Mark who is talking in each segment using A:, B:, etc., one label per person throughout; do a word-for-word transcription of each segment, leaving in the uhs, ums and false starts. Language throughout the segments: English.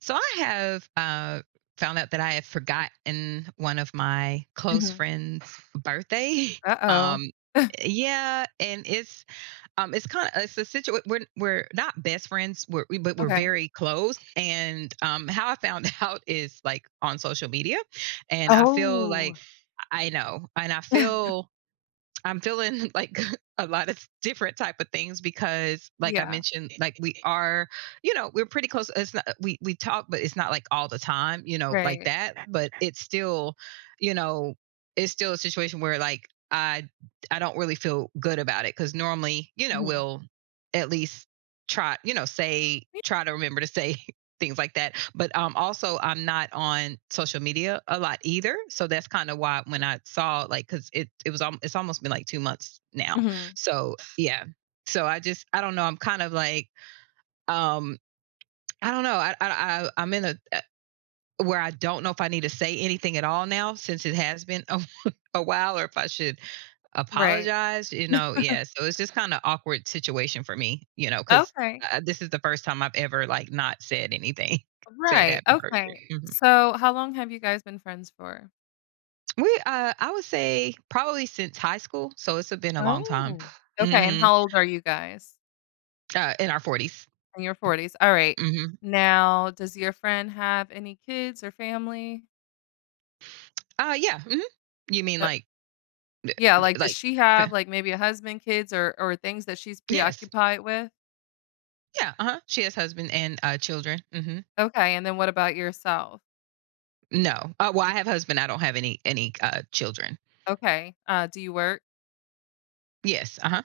A: So I have uh, Found out that I have forgotten one of my close
B: Mhm.
A: friends' birthday.
B: Uh-oh.
A: Um, yeah, and it's um, it's kind of it's a situation. We're we're not best friends, we're, we but we're
B: Okay.
A: very close. And um, How I found out is like on social media, and I feel
B: Oh.
A: like I know, and I feel I'm feeling like a lot of different type of things because like I
B: Yeah.
A: mentioned like we are you know we're pretty close. It's not we we talk, but it's not like all the time, you know like
B: Right.
A: that, but it's still you know it's still a situation where like I I don't really feel good about it, cuz normally you know
B: Mhm.
A: we'll at least try, you know say, try to remember to say things like that. But um, Also, I'm not on social media a lot either, so that's kind of why when I saw like, because it it was al- it's almost been like two months now.
B: Mhm.
A: So yeah, so I just I don't know. I'm kind of like um I don't know. I I, I I'm in a uh, where I don't know if I need to say anything at all now since it has been a, a while, or if I should
B: Right.
A: Apologized, you know yeah, so it's just kinda awkward situation for me, you know, 'cause,
B: Okay.
A: uh, this is the first time I've ever, like, not said anything, said
B: Right.
A: happy
B: Okay.
A: birthday. Mhm.
B: So, how long have you guys been friends for?
A: We uh, I would say probably since high school, so it's been a long time.
B: Oh. Okay, and
A: Mhm.
B: how old are you guys?
A: Uh, in our forties.
B: In your forties. Alright.
A: Mhm.
B: Now, does your friend have any kids or family?
A: Uh, yeah, mhm. You mean
B: Uh,
A: like the
B: yeah,
A: the
B: like, does
A: like
B: she have,
A: f.
B: like, maybe a husband, kids, or or things that she's
A: Yes.
B: preoccupied with?
A: Yeah, uh-huh. She has husband and, uh, children. Mhm.
B: Okay, and then what about yourself?
A: No. Uh, well, I have husband, I don't have any any, uh, children.
B: Okay. Uh, do you work?
A: Yes, uh-huh.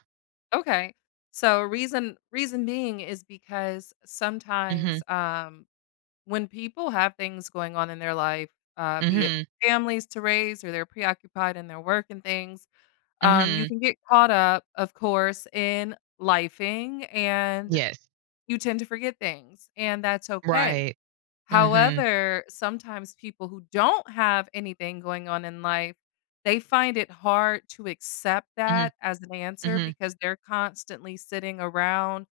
B: Okay. So reason reason being is because sometimes
A: Mhm.
B: um when people have things going on in their life, uh be it
A: Mhm.
B: families to raise or they're preoccupied in their work and things, um you
A: Mhm.
B: can get caught up, of course, in lifing, and
A: Yes.
B: you tend to forget things, and that's okay.
A: Right. Mhm.
B: However, sometimes people who don't have anything going on in life, they find it hard to accept
A: Mhm.
B: that as an answer
A: Mhm.
B: because they're constantly sitting around,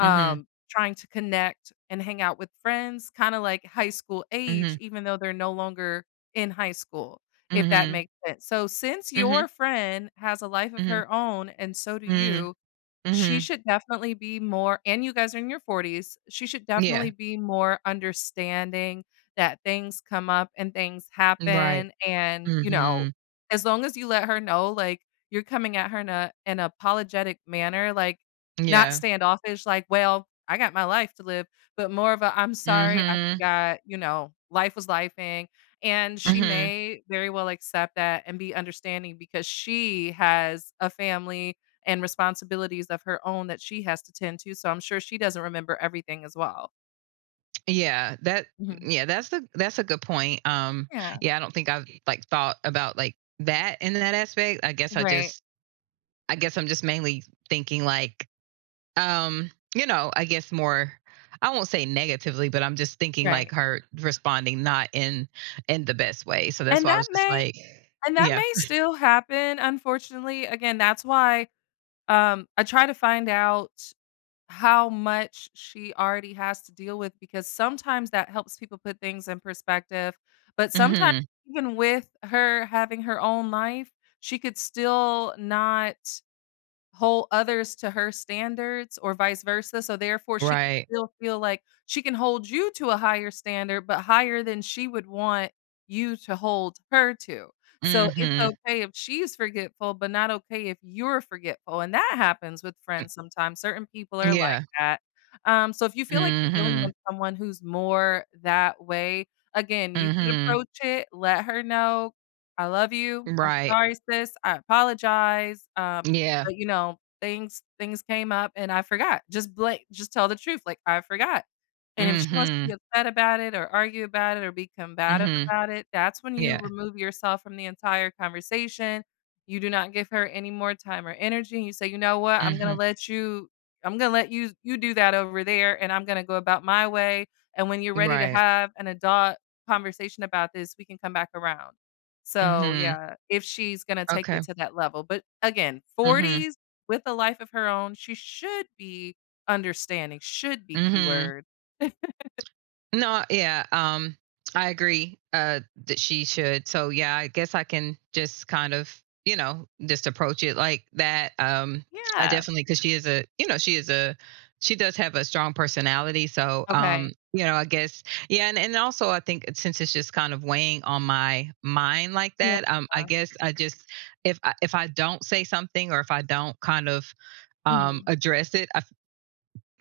A: Mhm.
B: trying to connect and hang out with friends, kind of like high school
A: Mhm.
B: age, even though they're no longer in high school, if that
A: Mhm.
B: makes sense. So, since
A: Mhm.
B: your friend has a life of
A: Mhm.
B: her own and so do
A: Mhm.
B: you, she
A: Mhm.
B: should definitely be more, and you guys are in your forties, she should definitely
A: Yeah.
B: be more understanding that things come up and things
A: Right.
B: happen, and, you know,
A: Mhm.
B: as long as you let her know, like, you're coming at her in a an apologetic manner, like, not
A: Yeah.
B: standoffish, like, "Well, I got my life to live," but more of a, am sorry, I
A: Mhm.
B: forgot," you know, "Life was lifing," and she
A: Mhm.
B: may very well accept that and be understanding because she has a family and responsibilities of her own that she has to tend to, so I'm sure she doesn't remember everything as well.
A: Yeah. That
B: Mhm.
A: yeah, that's the that's a good point. Um,
B: Yeah.
A: yeah, I don't think I've like thought about like that in that aspect. I guess I
B: Right,
A: just I guess I'm just mainly thinking like um, you know, I guess more I won't say negatively, but I'm just thinking like
B: right.
A: her responding not in in the best way. So that's
B: And
A: why I
B: that
A: was just
B: may
A: like,
B: and that
A: yeah.
B: may still happen, unfortunately. Again, that's why, um, I try to find out how much she already has to deal with, because sometimes that helps people put things in perspective, but sometimes,
A: Mhm.
B: even with her having her own life, she could still not hold others to her standards or vice versa, so therefore she could
A: Right.
B: still feel like she can hold you to a higher standard, but higher than she would want you to hold her to. So it's
A: Mhm.
B: okay if she's forgetful, but not okay if you're forgetful, and that happens with friends sometimes, certain people
A: Mm,
B: are like
A: yeah.
B: that. Um, so if you feel like you're dealing
A: Mhm.
B: with someone who's more that way, again, you could
A: Mhm.
B: approach it, let her know, "I love you. I'm
A: Right.
B: sorry, sis. I apologize, uh,
A: Yeah.
B: but, you know, things things came up and I forgot. Just blank. Just tell the truth, like, "I forgot." And if she wants to be
A: Mhm.
B: upset about it or argue about it or be combative
A: Mhm.
B: about it, that's when you
A: Yeah.
B: remove yourself from the entire conversation. You do not give her any more time or energy, you say, "You know what? I'm gonna
A: Mhm.
B: let you I'm gonna let you you do that over there, and I'm gonna go about my way, and when you're ready to
A: Right.
B: have an adult conversation about this, we can come back around." So,
A: Mhm.
B: yeah, if she's gonna take it
A: Okay.
B: to that level, but again,
A: Mhm.
B: forties with a life of her own, she should be understanding, should be
A: Mhm.
B: keyword.
A: No, yeah, um, I agree, uh, that she should. So, yeah, I guess I can just kind of, you know, just approach it like that. Um, I
B: Yeah.
A: definitely because she is a, you know, she is a she does have a strong personality. So, um,
B: Okay.
A: you know, I guess, yeah, and and also I think since it's just kind of weighing on my mind like
B: Yeah.
A: that, um, I guess I just if I if I don't say something or if I don't kind of um
B: Mhm.
A: address it, I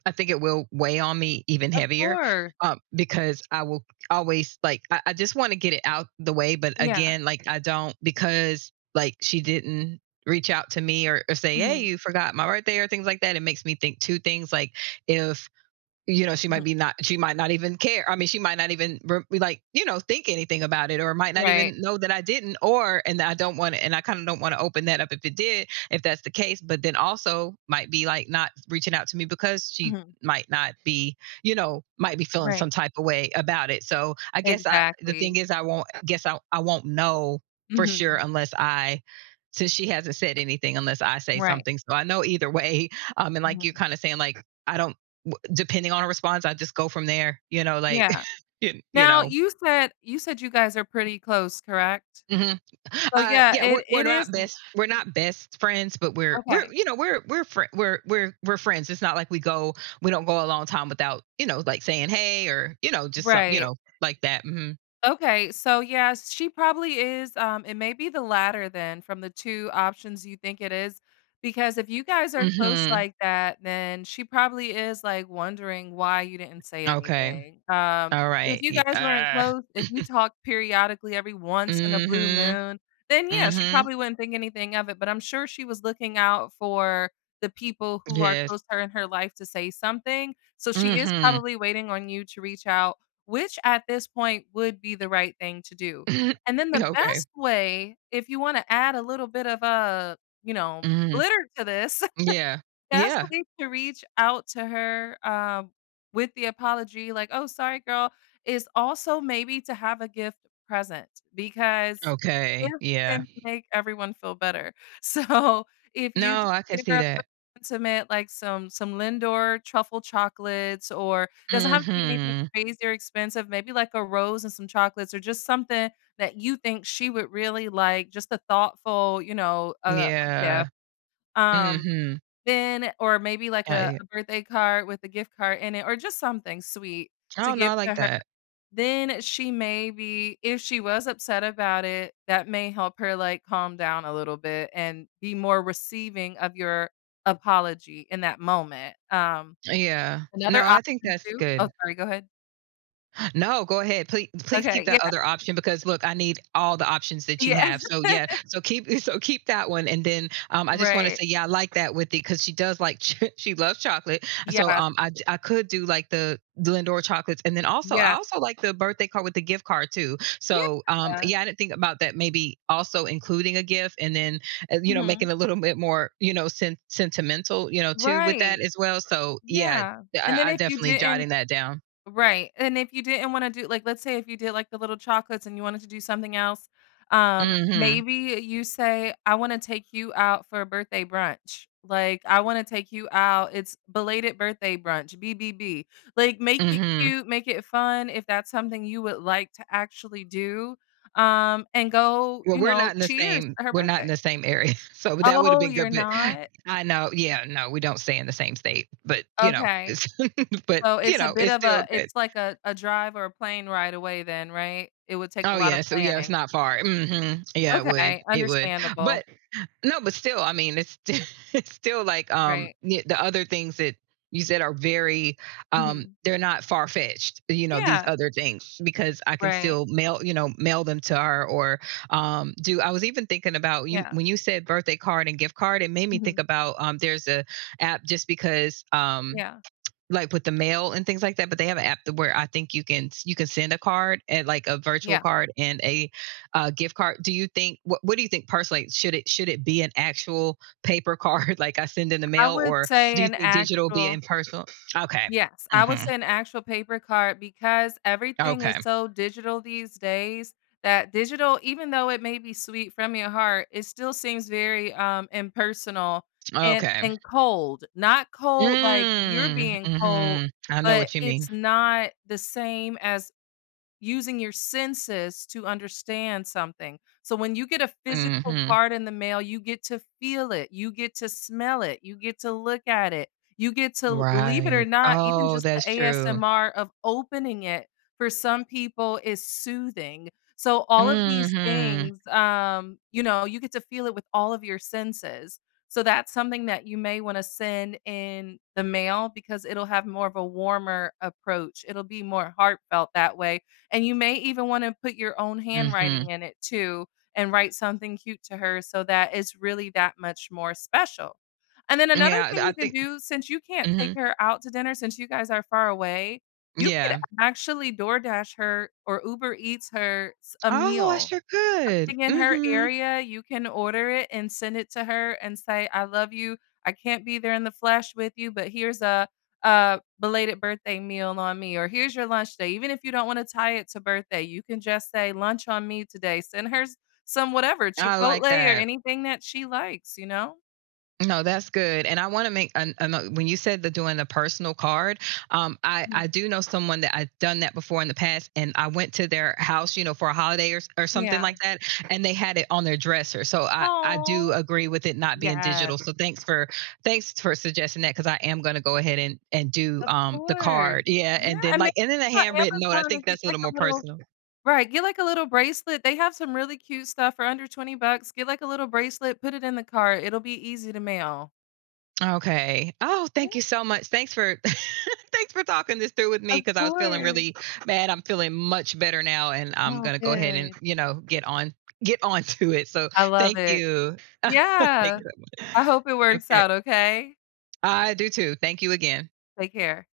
A: I think it will weigh on me even
B: Of
A: heavier,
B: course.
A: um, because I will always like, I, I just want to get it out the way. But
B: Yeah.
A: again, like, I don't, because like she didn't reach out to me or, or say, hey,
B: Mhm.
A: you forgot my birthday or things like that. It makes me think two things like if you know she
B: Mhm.
A: might be not, she might not even care. I mean, she might not even re- like, you know, think anything about it, or might not
B: Right.
A: even know that I didn't, or and I don't want to, and I kind of don't want to open that up if it did, if that's the case. But then also might be like not reaching out to me because she
B: Mhm.
A: might not be, you know, might be feeling
B: Right.
A: some type of way about it. So I guess I the thing
B: Exactly.
A: is I won't, guess i, I won't know for sure
B: Mhm.
A: unless I, since she hasn't said anything, unless I say
B: Right.
A: something, so I know either way. Um and like you're
B: Mhm.
A: kind of saying like I don't, depending on her response, I just go from there. You know, like
B: Yeah.
A: you, you
B: Now
A: know.
B: you said you said you guys are pretty close, correct?
A: Hmm.
B: So,
A: Uh,
B: yeah,
A: yeah, we're
B: it
A: we're
B: it is
A: not
B: l
A: best we're not best friends, but we're we're
B: okay.
A: you know we're we're fri we're we're we're friends. It's not like we go we don't go a long time without you know like saying hey or you know just some you
B: Right.
A: know like that. Hmm.
B: Okay, so yeah, she probably is. Um, it may be the latter then from the two options you think it is. Because if you guys are close
A: Hmm.
B: like that, then she probably is like wondering why you didn't say
A: Okay.
B: anything. Um,
A: All
B: if
A: right.
B: you
A: Y-
B: guys weren't
A: Uh,
B: close, if you talked periodically every once in a blue
A: mm-hmm.
B: moon, then yeah, she
A: Mm-hmm.
B: probably wouldn't think anything of it. But I'm sure she was looking out for the people who are
A: Yes.
B: close to her in her life to say something. So she is
A: Mm-hmm.
B: probably waiting on you to reach out, which at this point would be the right thing to do. And then the
A: Okay.
B: best way, if you wanna add a little bit of, a you know,
A: Mm-hmm.
B: glitter to this
A: Yeah. Yeah.
B: Gaslight to reach out to her, um, with the apology, like, "Oh, sorry, girl," is also maybe to have a gift present, because
A: Okay.
B: gifts
A: Yeah.
B: tend to make everyone feel better. So, if you
A: No,
B: just
A: I can
B: give
A: see
B: her
A: that.
B: intimate, like, some some Lindor truffle chocolates, or doesn't have to be anything
A: Mhm.
B: crazy or expensive, maybe like a rose and some chocolates or just something that you think she would really like, just a thoughtful, you know, uh, a
A: Yeah.
B: gift. Um,
A: Mhm.
B: then or maybe like a
A: I.
B: a birthday card with a gift card in it, or just something sweet to
A: Oh, no,
B: give
A: I
B: to
A: like
B: her.
A: that.
B: Then she, maybe if she was upset about it, that may help her, like, calm down a little bit and be more receiving of your apology in that moment. Um,
A: Yeah. No,
B: another
A: I think
B: option
A: that's
B: too oh,
A: good.
B: sorry, go ahead.
A: No, go ahead. Please please
B: Okay,
A: keep
B: yeah,
A: that other option because look, I need all the options that you
B: yeah.
A: have. So yeah, so keep so keep that one, and then um I just want to
B: Right.
A: say yeah, I like that with it, cuz she does like she loves chocolate. So
B: Yes,
A: um I I could do like the Lindor chocolates, and then also I
B: yes,
A: also like the birthday card with the gift card too. So um
B: yeah.
A: yeah, I didn't think about that, maybe also including a gift, and then uh, you know,
B: Mhm.
A: making a little bit more, you know, sen- sentimental, you know, too with that
B: Right.
A: as well. So yeah,
B: Yeah. And then
A: I, I
B: if you
A: definitely
B: didn't
A: jotting that down.
B: Right, and if you didn't wanna do like, let's say if you did, like, the little chocolates and you wanted to do something else, um,
A: Mhm.
B: maybe you say, "I wanna take you out for a birthday brunch." Like, "I wanna take you out it's belated birthday brunch, B B B." Like, make it
A: Mhm.
B: cute, make it fun if that's something you would like to actually do, um, and go,
A: Well,
B: you
A: we're
B: know,
A: not in the
B: cheers
A: same
B: to her
A: we're not in
B: birthday.
A: the same area, so that would have
B: Oh,
A: been
B: you're
A: good, but
B: not?
A: I know, yeah, no, we don't stay in the same state, but, you know,
B: Okay.
A: it's but,
B: So
A: you
B: it's a
A: know,
B: bit
A: it's
B: of
A: still
B: a
A: good.
B: it's like a a drive or a plane ride away then, right? It would take a
A: Oh,
B: lot of
A: yeah, so yeah, it's
B: planning.
A: not far. Mhm. Yeah, it would,
B: Okay,
A: it would.
B: understandable.
A: But no, but still, I mean, it's it's still like um
B: Right.
A: y- the other things that you said are very um
B: Mhm.
A: they're not far fetched, you know, these
B: Yeah.
A: other things, because I can
B: Right.
A: still mail, you know, mail them to her, or um do I was even thinking about you
B: Yeah.
A: when you said birthday card and gift card, it made me think
B: Mhm.
A: about um there's a app just because um
B: Yeah.
A: like with the mail and things like that, but they have an app where I think you can you can send a card and like a virtual
B: Yeah.
A: card and a uh, gift card. Do you think, what, what do you think personally, like, should it should it be an actual paper card like I send in the
B: I
A: mail,
B: would
A: or
B: say
A: do you
B: an
A: think digital be in
B: actual
A: person? Okay.
B: Yes, I would
A: Hmm.
B: say an actual paper card, because everything is
A: Okay.
B: so digital these days, that digital, even though it may be sweet from your heart, it still seems very um impersonal and
A: Okay.
B: and cold. Not cold like you're
A: Mm,
B: being cold,
A: hmm, I know
B: but
A: what you
B: it's
A: mean.
B: not the same as using your senses to understand something. So when you get a physical
A: Hmm.
B: card in the mail, you get to feel it, you get to smell it, you get to look at it, you get to believe it or
A: Right,
B: not, even
A: oh,
B: just the
A: that's true.
B: A S M R of opening it for some people is soothing. So all of these
A: Hmm.
B: things, um, you know, you get to feel it with all of your senses. So that's something that you may want to send in the mail because it'll have more of a warmer approach. It'll be more heartfelt that way, and you may even wanna put your own
A: Hmm.
B: handwriting in it too and write something cute to her so that it's really that much more special. And then another
A: Yeah,
B: thing
A: I
B: you can
A: think.
B: do, since you can't take
A: Hmm.
B: her out to dinner, since you guys are far away, you could
A: Yeah.
B: actually DoorDash her or Uber Eats her s a
A: Oh, I
B: meal
A: sure could.
B: in her
A: Mhm.
B: area, you can order it and send it to her and say, "I love you. I can't be there in the flesh with you, but here's a a belated birthday meal on me," or, "Here's your lunch day." Even if you don't wanna tie it to birthday, you can just say, "Lunch on me today." Send her s some whatever,
A: I
B: Chipotle
A: like
B: or
A: that.
B: anything that she likes, you know?
A: No, that's good. And I wanna make an ano when you said the doing the personal card, um, I
B: Mhm.
A: I do know someone that I've done that before in the past, and I went to their house, you know, for a holiday or s or something
B: Yeah.
A: like that, and they had it on their dresser. So I I do
B: Oh,
A: agree with it not being
B: yes,
A: digital. So thanks for thanks for suggesting that, because I am gonna go ahead and and do,
B: of
A: um, the
B: course.
A: card. Yeah,
B: Yeah,
A: and then,
B: and maybe
A: like, and then a
B: on
A: handwritten note, I
B: Amazon
A: think
B: and get,
A: that's a
B: like,
A: little
B: a
A: more
B: little
A: personal.
B: Right, get like a little bracelet. They have some really cute stuff for under twenty bucks. Get like a little bracelet, put it in the car. It'll be easy to mail.
A: Okay. Oh,
B: Yeah,
A: thank you so much. Thanks for thanks for talking this through with me,
B: of
A: because I was feeling
B: course.
A: really bad. I'm feeling much better now, and I'm
B: Oh,
A: gonna go ahead and,
B: good.
A: you know, get on get on to it. So
B: I love
A: thank
B: it.
A: you. Thank
B: Yeah.
A: you so much.
B: I hope it works
A: Okay.
B: out, okay?
A: I do too. Thank you again.
B: Take care.